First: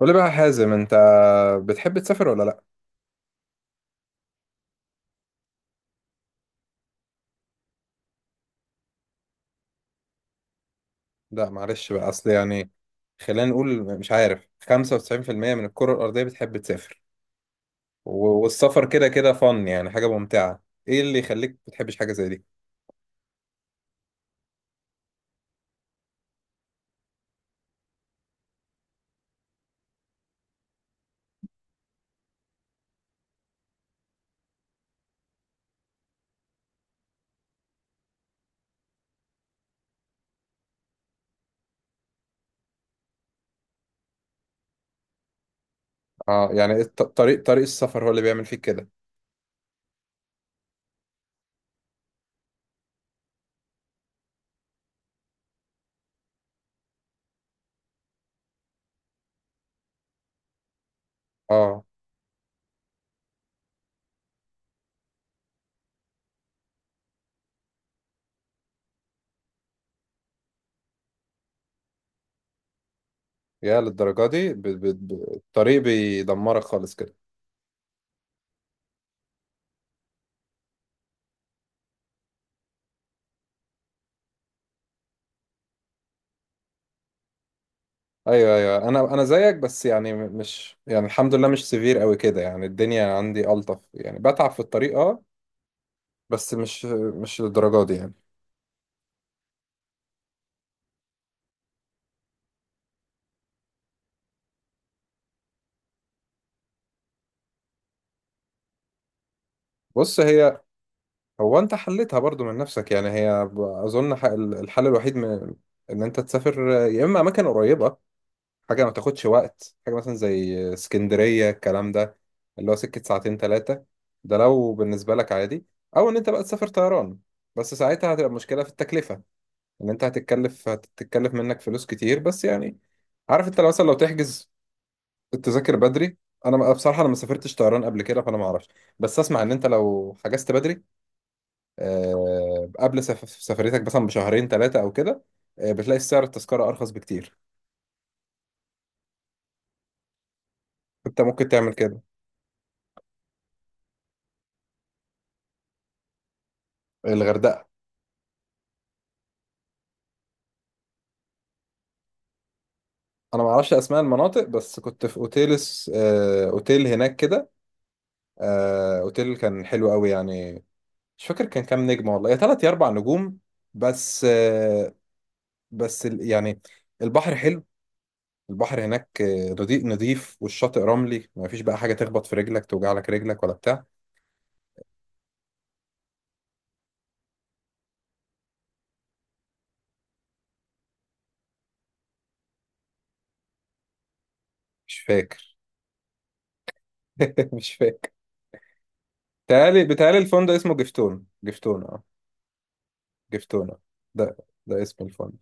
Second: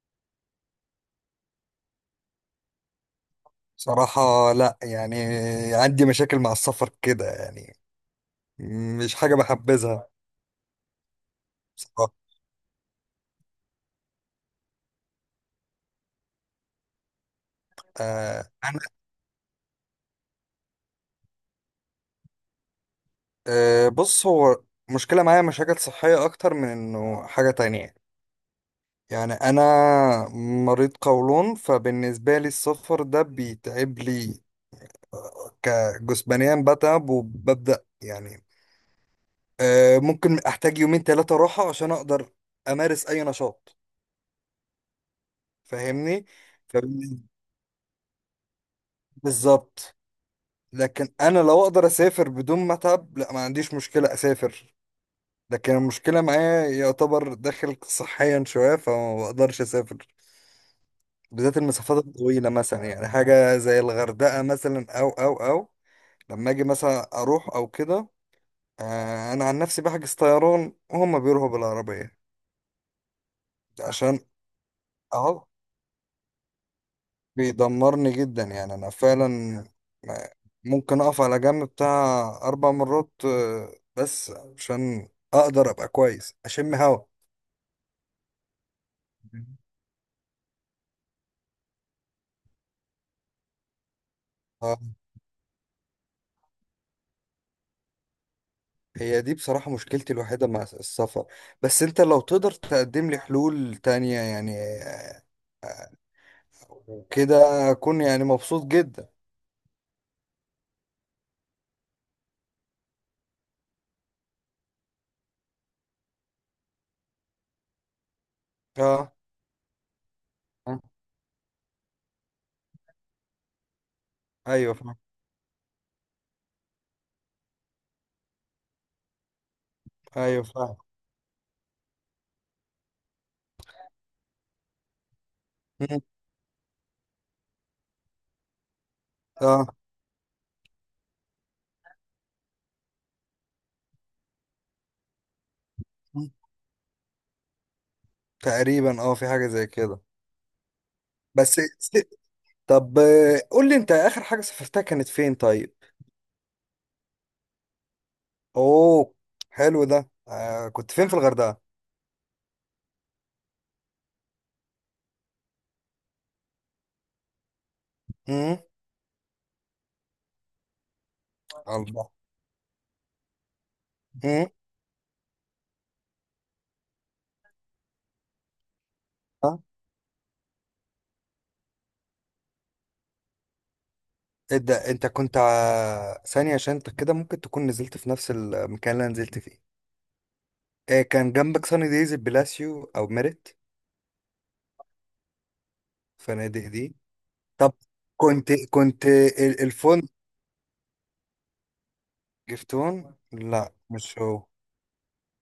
قول لي بقى يا حازم، انت بتحب تسافر ولا لا؟ صراحة، لا يعني، عندي مشاكل مع السفر كده يعني مش حاجة بحبذها. لا، معلش بقى، بصراحة، اصل يعني خلينا نقول، مش عارف، 95% من الكرة الأرضية بتحب تسافر. آه أنا والسفر كده كده فن، يعني حاجة ممتعة. ايه اللي يخليك ما بتحبش حاجة زي دي؟ آه بص، هو مشكلة معايا، مشاكل صحية أكتر من إنه حاجة تانية. يعني أنا مريض قولون، فبالنسبة لي السفر ده بيتعب لي. كجسمانيا بتعب وببدأ، يعني ممكن أحتاج يومين تلاتة راحة عشان أقدر أمارس أي نشاط. فاهمني؟ اه يعني طريق السفر هو اللي بيعمل فيك كده. فبالظبط. لكن انا لو اقدر اسافر بدون ما اتعب، لا ما عنديش مشكله اسافر. لكن المشكله معايا يعتبر داخل صحيا شويه، فما بقدرش اسافر، بالذات اه، المسافات الطويله، مثلا يعني حاجه زي الغردقه مثلا او لما اجي مثلا اروح او كده. انا عن نفسي بحجز طيران وهم بيروحوا بالعربيه، يا عشان للدرجة دي؟ اهو الطريق بيدمرك خالص كده. بيدمرني جدا، يعني انا فعلا، ما- ممكن اقف على جنب بتاع 4 مرات، بس عشان اقدر ابقى كويس اشم هوا. ايوه ايوه، انا زيك، بس يعني مش يعني، الحمد لله، مش سيفير قوي كده، يعني الدنيا عندي ألطف، يعني بتعب في اه. الطريق اه. بس مش للدرجة دي يعني. هي دي بصراحة مشكلتي الوحيدة مع السفر. بس انت لو تقدر تقدم لي حلول تانية، يعني كده اكون يعني مبسوط جدا. بص، هي هو انت حلتها برضو من نفسك، يعني هي الحل الوحيد من ان انت تسافر يا اما اماكن قريبه، حاجه ما اه. تاخدش وقت، حاجه مثلا زي آه، اسكندريه الكلام ده، اللي هو سكه ساعتين ثلاثه، ده لو ايوه فاهم. بالنسبه لك عادي. او ان انت بقى تسافر طيران، بس ساعتها هتبقى مشكله في التكلفه، ان انت ايوه هتتكلف فاهم. هتتكلف منك فلوس كتير. بس يعني عارف، انت لو مثلا لو تحجز التذاكر مم، بدري. انا بصراحه انا ما سافرتش طيران قبل كده فانا ما اعرفش، بس اسمع ان انت اه، لو حجزت بدري، قبل سفريتك مثلا بشهرين ثلاثة أو كده، بتلاقي سعر مم، التذكرة أرخص بكتير. تقريبا اه في حاجة زي كده. أنت ممكن بس تعمل س- كده. طب قول لي انت اخر حاجة سافرتها كانت فين طيب؟ الغردقة. اوه، حلو ده. آه، كنت فين في الغردقه؟ أنا ما اعرفش أسماء المناطق، بس كنت في أوتيل، أوتيل هناك كده. امم. أوتيل كان حلو قوي يعني. مش فاكر كان كام الله. نجمة، والله يا تلات يا أربع نجوم. بس امم. بس يعني البحر حلو، البحر هناك ها. نضيف نضيف، والشاطئ رملي، ما فيش بقى حاجة تخبط في رجلك توجع لك رجلك ولا بتاع. ايه ده، انت كنت ثانيه، عشان انت كده ممكن تكون نزلت في نفس المكان اللي أنا نزلت فيه. آه، كان جنبك ساني دايز البلاسيو او ميريت، مش فاكر. فنادق دي. طب، مش فاكر. كنت بتهيألي الفندق بتهيألي الفندق اسمه جفتون، جفتون اه. جفتون، لا جفتونة. مش ده هو. ده اسم الفندق.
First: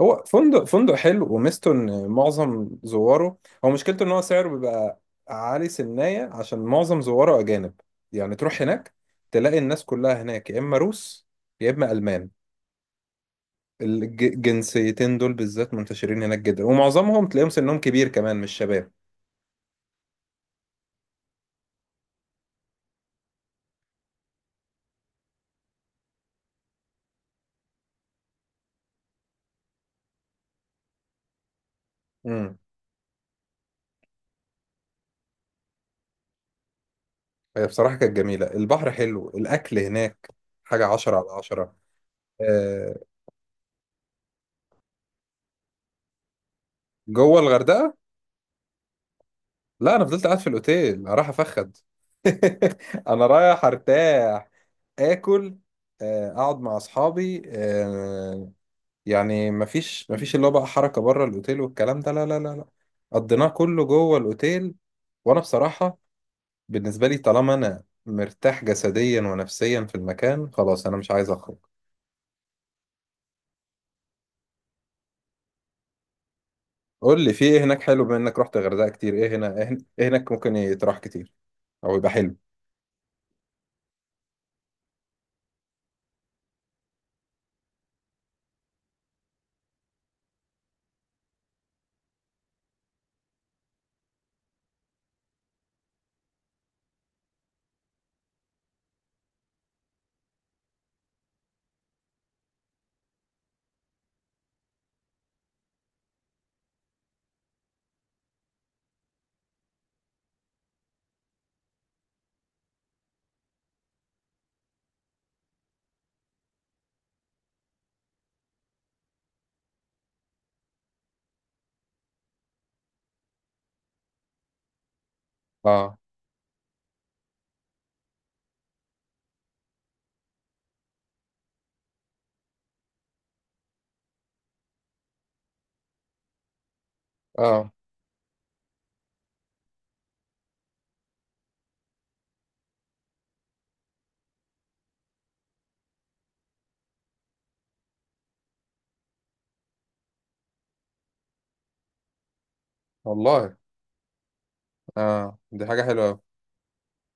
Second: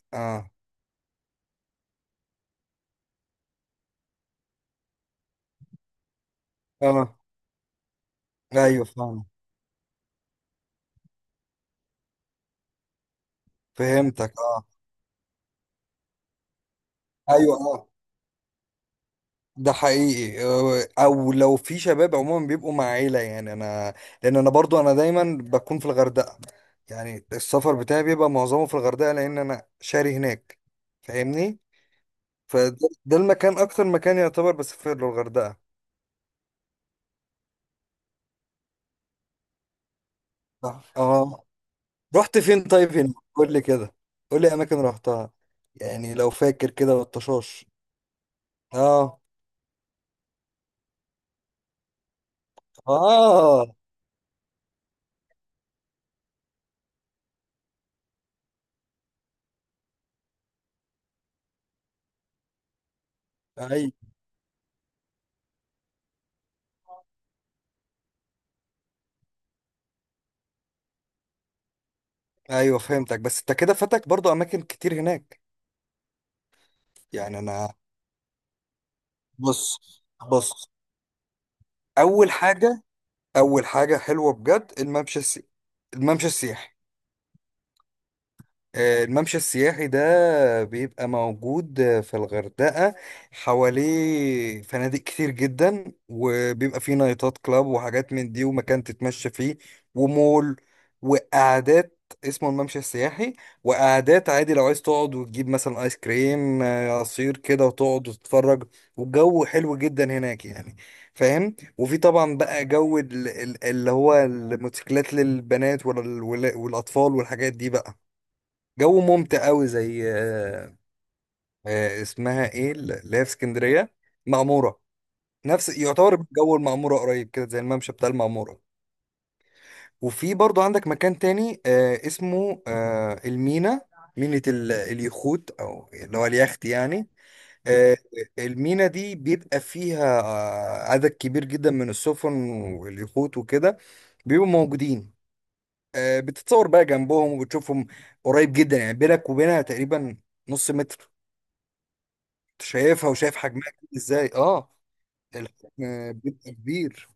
هو اه. فندق حلو، وميزته ان معظم زواره، هو مشكلته ان هو سعره بيبقى عالي سنية عشان معظم اه. زواره اجانب. يعني تروح ايوه هناك فاهم. تلاقي الناس كلها هناك يا اما روس يا اما المان. فهمتك. اه. الجنسيتين دول بالذات منتشرين هناك جدا، ومعظمهم تلاقيهم ايوه. سنهم آه. كبير كمان، مش شباب. ده حقيقي. او لو في شباب عموما بيبقوا مع عيله، يعني انا، لان انا برضو انا دايما بكون في الغردقه. يعني السفر بتاعي بيبقى معظمه في الغردقه، لان انا شاري هناك، فاهمني. امم. فده، ده المكان، اكتر مكان يعتبر بسافر له، الغردقه. هي بصراحة كانت جميلة، البحر حلو، الاكل هناك اه. حاجة عشرة على آه. عشرة. رحت فين طيب آه، هنا قول لي كده. قول لي اماكن رحتها، يعني لو فاكر كده جوه والطشاش. الغردقة؟ اه. لا، انا فضلت قاعد في الاوتيل، رايح افخد. انا رايح اه. ارتاح، اكل، اقعد مع اصحابي، يعني مفيش اللي هو بقى حركه بره الاوتيل والكلام ده، لا لا لا لا. قضيناه كله ايوه. جوه الاوتيل. وانا بصراحه بالنسبه لي طالما انا مرتاح جسديا ونفسيا في المكان، خلاص انا مش عايز اخرج. ايوه فهمتك، بس انت كده فاتك برضو اماكن كتير هناك. قول لي يعني في ايه انا، هناك حلو، بما انك رحت غردقه كتير، ايه هنا بص، إيه هناك بص، ممكن يتراح كتير او يبقى اول حلو؟ حاجه، اول حاجه حلوه بجد، الممشى الممشى السياحي. الممشى السياحي ده بيبقى موجود في الغردقة. حواليه فنادق كتير جدا وبيبقى فيه نايتات كلاب وحاجات من دي، ومكان تتمشى فيه، ومول، وقعدات. اسمه الممشى السياحي. وقعدات عادي لو عايز تقعد وتجيب مثلا ايس كريم، عصير كده، وتقعد وتتفرج، والجو حلو جدا هناك يعني. فاهم. وفي طبعا بقى جو اللي هو الموتوسيكلات للبنات والاطفال والحاجات دي بقى، جو ممتع قوي زي، اسمها ايه اللي هي في اسكندريه، المعموره. نفس اه. يعتبر جو المعموره، قريب كده زي الممشى بتاع المعموره. وفي برضو عندك مكان تاني اسمه المينا، مينة اليخوت، او اللي هو اليخت يعني. اه آه. المينا دي بيبقى فيها عدد كبير جدا من السفن واليخوت وكده، بيبقوا موجودين. بتتصور بقى جنبهم وبتشوفهم قريب جدا، يعني بينك وبينها تقريبا نص متر، شايفها وشايف والله. حجمها كبير ازاي. اه. اه، دي حاجه حلوه الحجم أوي. بيبقى كبير،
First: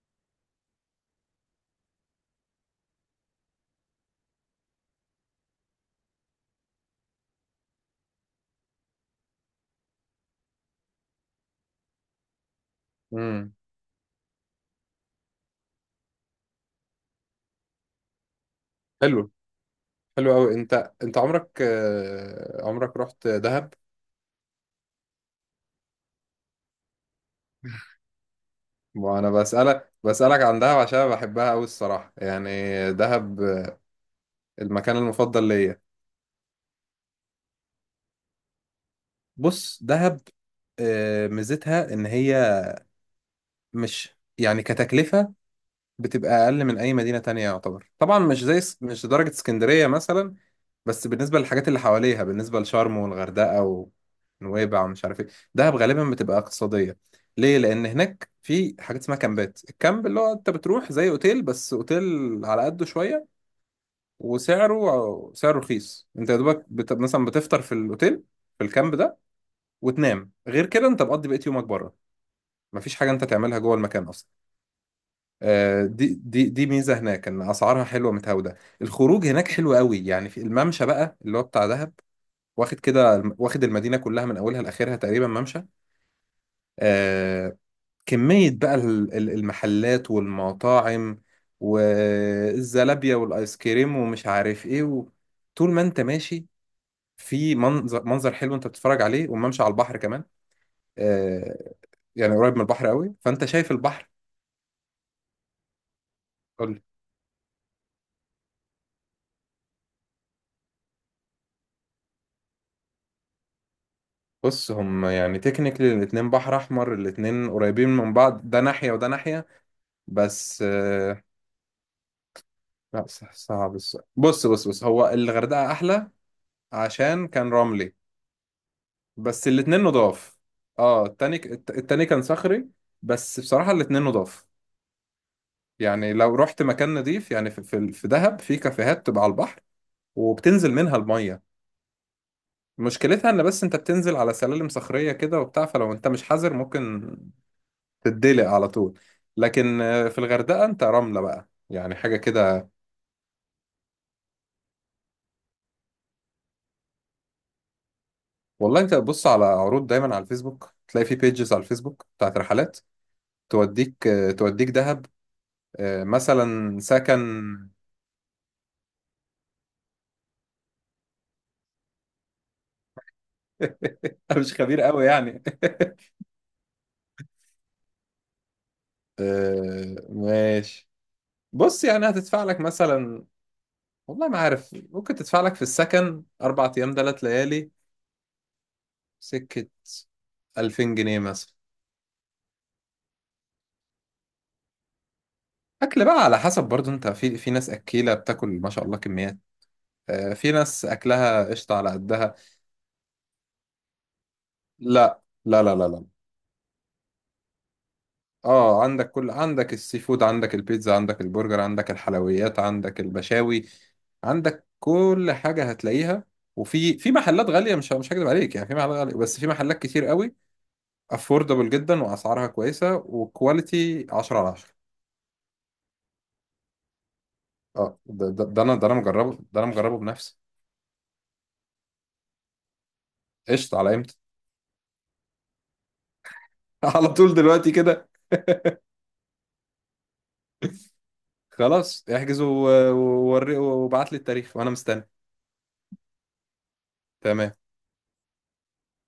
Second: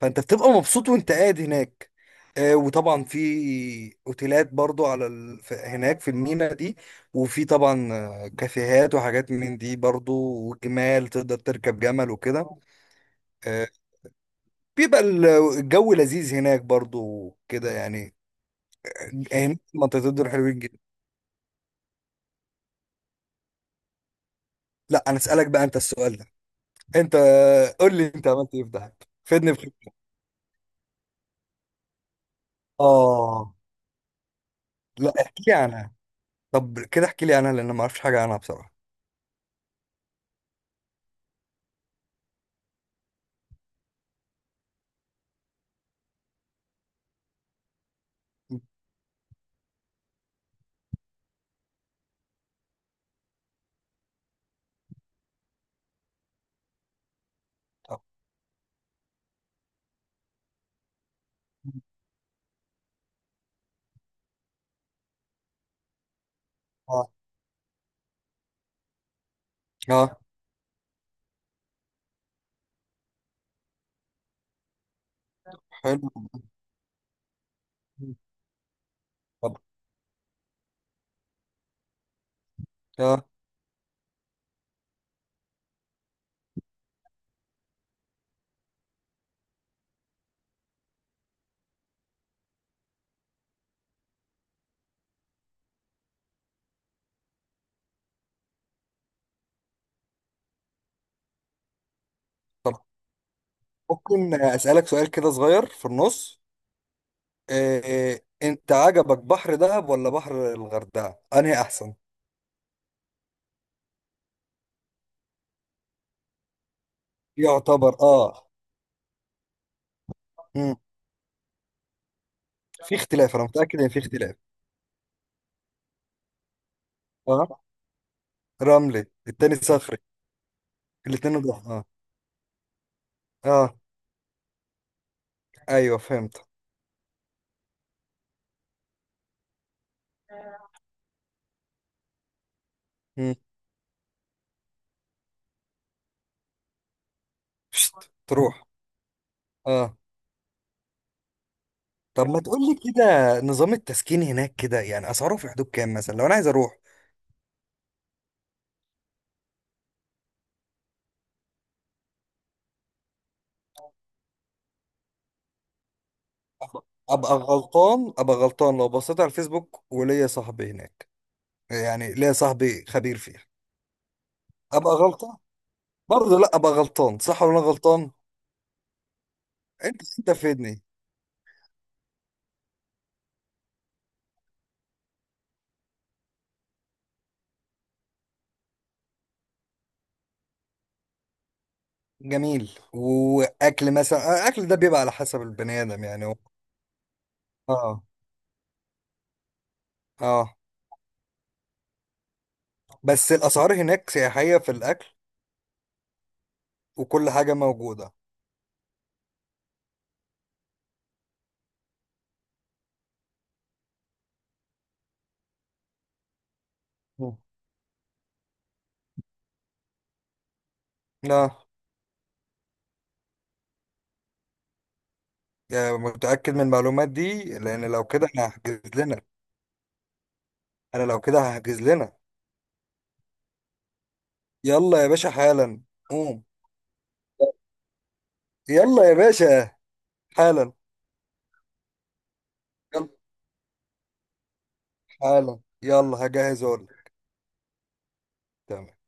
فانت بتبقى مبسوط وانت قاعد هناك. وطبعا في اوتيلات برضو هناك في المينا دي. وفي طبعا كافيهات وحاجات من دي برضو، وجمال، تقدر تركب جمل وكده. امم. آه، بيبقى الجو لذيذ هناك برضو كده يعني. حلو. هناك منطقتين دول حلو قوي. حلوين جدا. انت، انت عمرك، عمرك رحت دهب؟ لا انا اسالك بقى انت السؤال ده، انت قول لي انت عملت ايه في دهب. وانا فدني بخير. بسألك عن دهب عشان بحبها قوي الصراحة يعني. دهب، اه. المكان لا احكي المفضل لي ليا. عنها. طب كده احكي لي عنها لان أنا ما اعرفش حاجه عنها بصراحه. بص، دهب ميزتها ان هي مش يعني كتكلفة بتبقى اقل من اي مدينه تانية يعتبر، طبعا مش زي، مش درجه اسكندريه مثلا، بس بالنسبه للحاجات اللي حواليها بالنسبه لشرم والغردقه ونويبع ومش عارف ايه. دهب غالبا بتبقى اقتصاديه. ليه؟ لان طب. هناك في حاجات اسمها كامبات. الكامب اللي هو انت بتروح زي اوتيل بس اوتيل على قده شويه، وسعره سعره رخيص. انت يا دوبك آه. مثلا بتفطر في الاوتيل، في الكامب ده، آه. وتنام. غير كده انت بتقضي بقية يومك بره. مفيش حاجه انت تعملها جوه المكان اصلا. حلو. دي ميزه هناك، ان اسعارها حلوه متهاوده. الخروج هناك طب. حلو قوي، يعني في الممشى بقى اللي هو بتاع دهب، واخد كده آه. واخد المدينه كلها من اولها لاخرها تقريبا ممشى. آه. كميه بقى المحلات والمطاعم والزلابيه والايس كريم ومش عارف ايه، و... طول ما انت ماشي في منظر، منظر حلو انت بتتفرج عليه، والممشى على البحر كمان. آه. يعني قريب من طب البحر قوي، فانت شايف البحر. ممكن أسألك سؤال كده صغير في النص؟ آه، أنت عجبك بحر دهب ولا بحر الغردقة؟ أنهي أحسن؟ بص، هم يعني تكنيكلي الاتنين بحر احمر، الاتنين قريبين يعتبر من آه. بعض، ده ناحية وده ناحية، بس مم. في لا، اختلاف، أنا صعب متأكد إن في السؤال. اختلاف. بص بص بص، هو الغردقة احلى عشان كان آه. رملي. رملي، بس التاني الاتنين صخري. نضاف. اه، التاني، الاتنين ضح. آه. التاني كان صخري، بس بصراحة آه. الاتنين نضاف. أيوه يعني لو فهمت. رحت مكان نضيف يعني، في في دهب في كافيهات تبقى على البحر، وبتنزل منها المية. مشكلتها مم. ان بس انت بتنزل على سلالم صخرية كده وبتاع، فلو انت مش حذر ممكن شت. تتدلق تروح. على طول. لكن آه. في الغردقة انت رملة بقى، يعني حاجة طب ما تقول كده. لي كده، نظام التسكين هناك كده يعني أسعاره في حدود كام مثلا لو أنا عايز أروح؟ والله انت بص على عروض دايما على الفيسبوك، تلاقي في بيجز على الفيسبوك بتاعت رحلات توديك، توديك دهب، مثلا ابقى سكن. غلطان، ابقى غلطان لو بصيت على الفيسبوك وليا صاحبي هناك. يعني ليا صاحبي خبير فيها. انا مش خبير ابقى قوي غلطان يعني. برضه. لا ابقى غلطان، صح ولا أنا غلطان؟ انت انت فيدني. ماشي. بص يعني هتدفع لك مثلا، والله ما عارف، ممكن تدفع لك في السكن أربع أيام تلات ليالي، سكة 2000 جنيه مثلا. جميل. واكل مثلا الاكل ده بيبقى على حسب البني أكل ادم، بقى يعني على حسب برضو أنت، في ناس اه. أكيلة بتاكل ما شاء الله كميات، في اه. ناس اكلها قشطه على قدها. بس الاسعار هناك سياحية في الاكل لا لا لا لا لا. وكل حاجة موجودة. اه، عندك كل، عندك السي فود، عندك البيتزا، عندك البرجر، عندك الحلويات، عندك المشاوي، عندك كل حاجه هتلاقيها. وفي مم. محلات غاليه، مش هكذب عليك، يعني في محلات غاليه، بس في محلات كتير قوي لا افوردبل جدا، واسعارها كويسه، وكواليتي 10 على 10. يعني متأكد من المعلومات دي، لان اه، لو كده انا هحجز لنا. ده انا مجربه بنفسي. انا لو كده هحجز لنا. قشطه، على امتى؟ يلا يا باشا، حالا، قوم. على طول دلوقتي كده؟ يلا يا باشا، حالا. خلاص احجز يلا، ووري وابعت لي التاريخ وانا مستني. حالا. يلا هجهز اقول لك. تمام. تمام.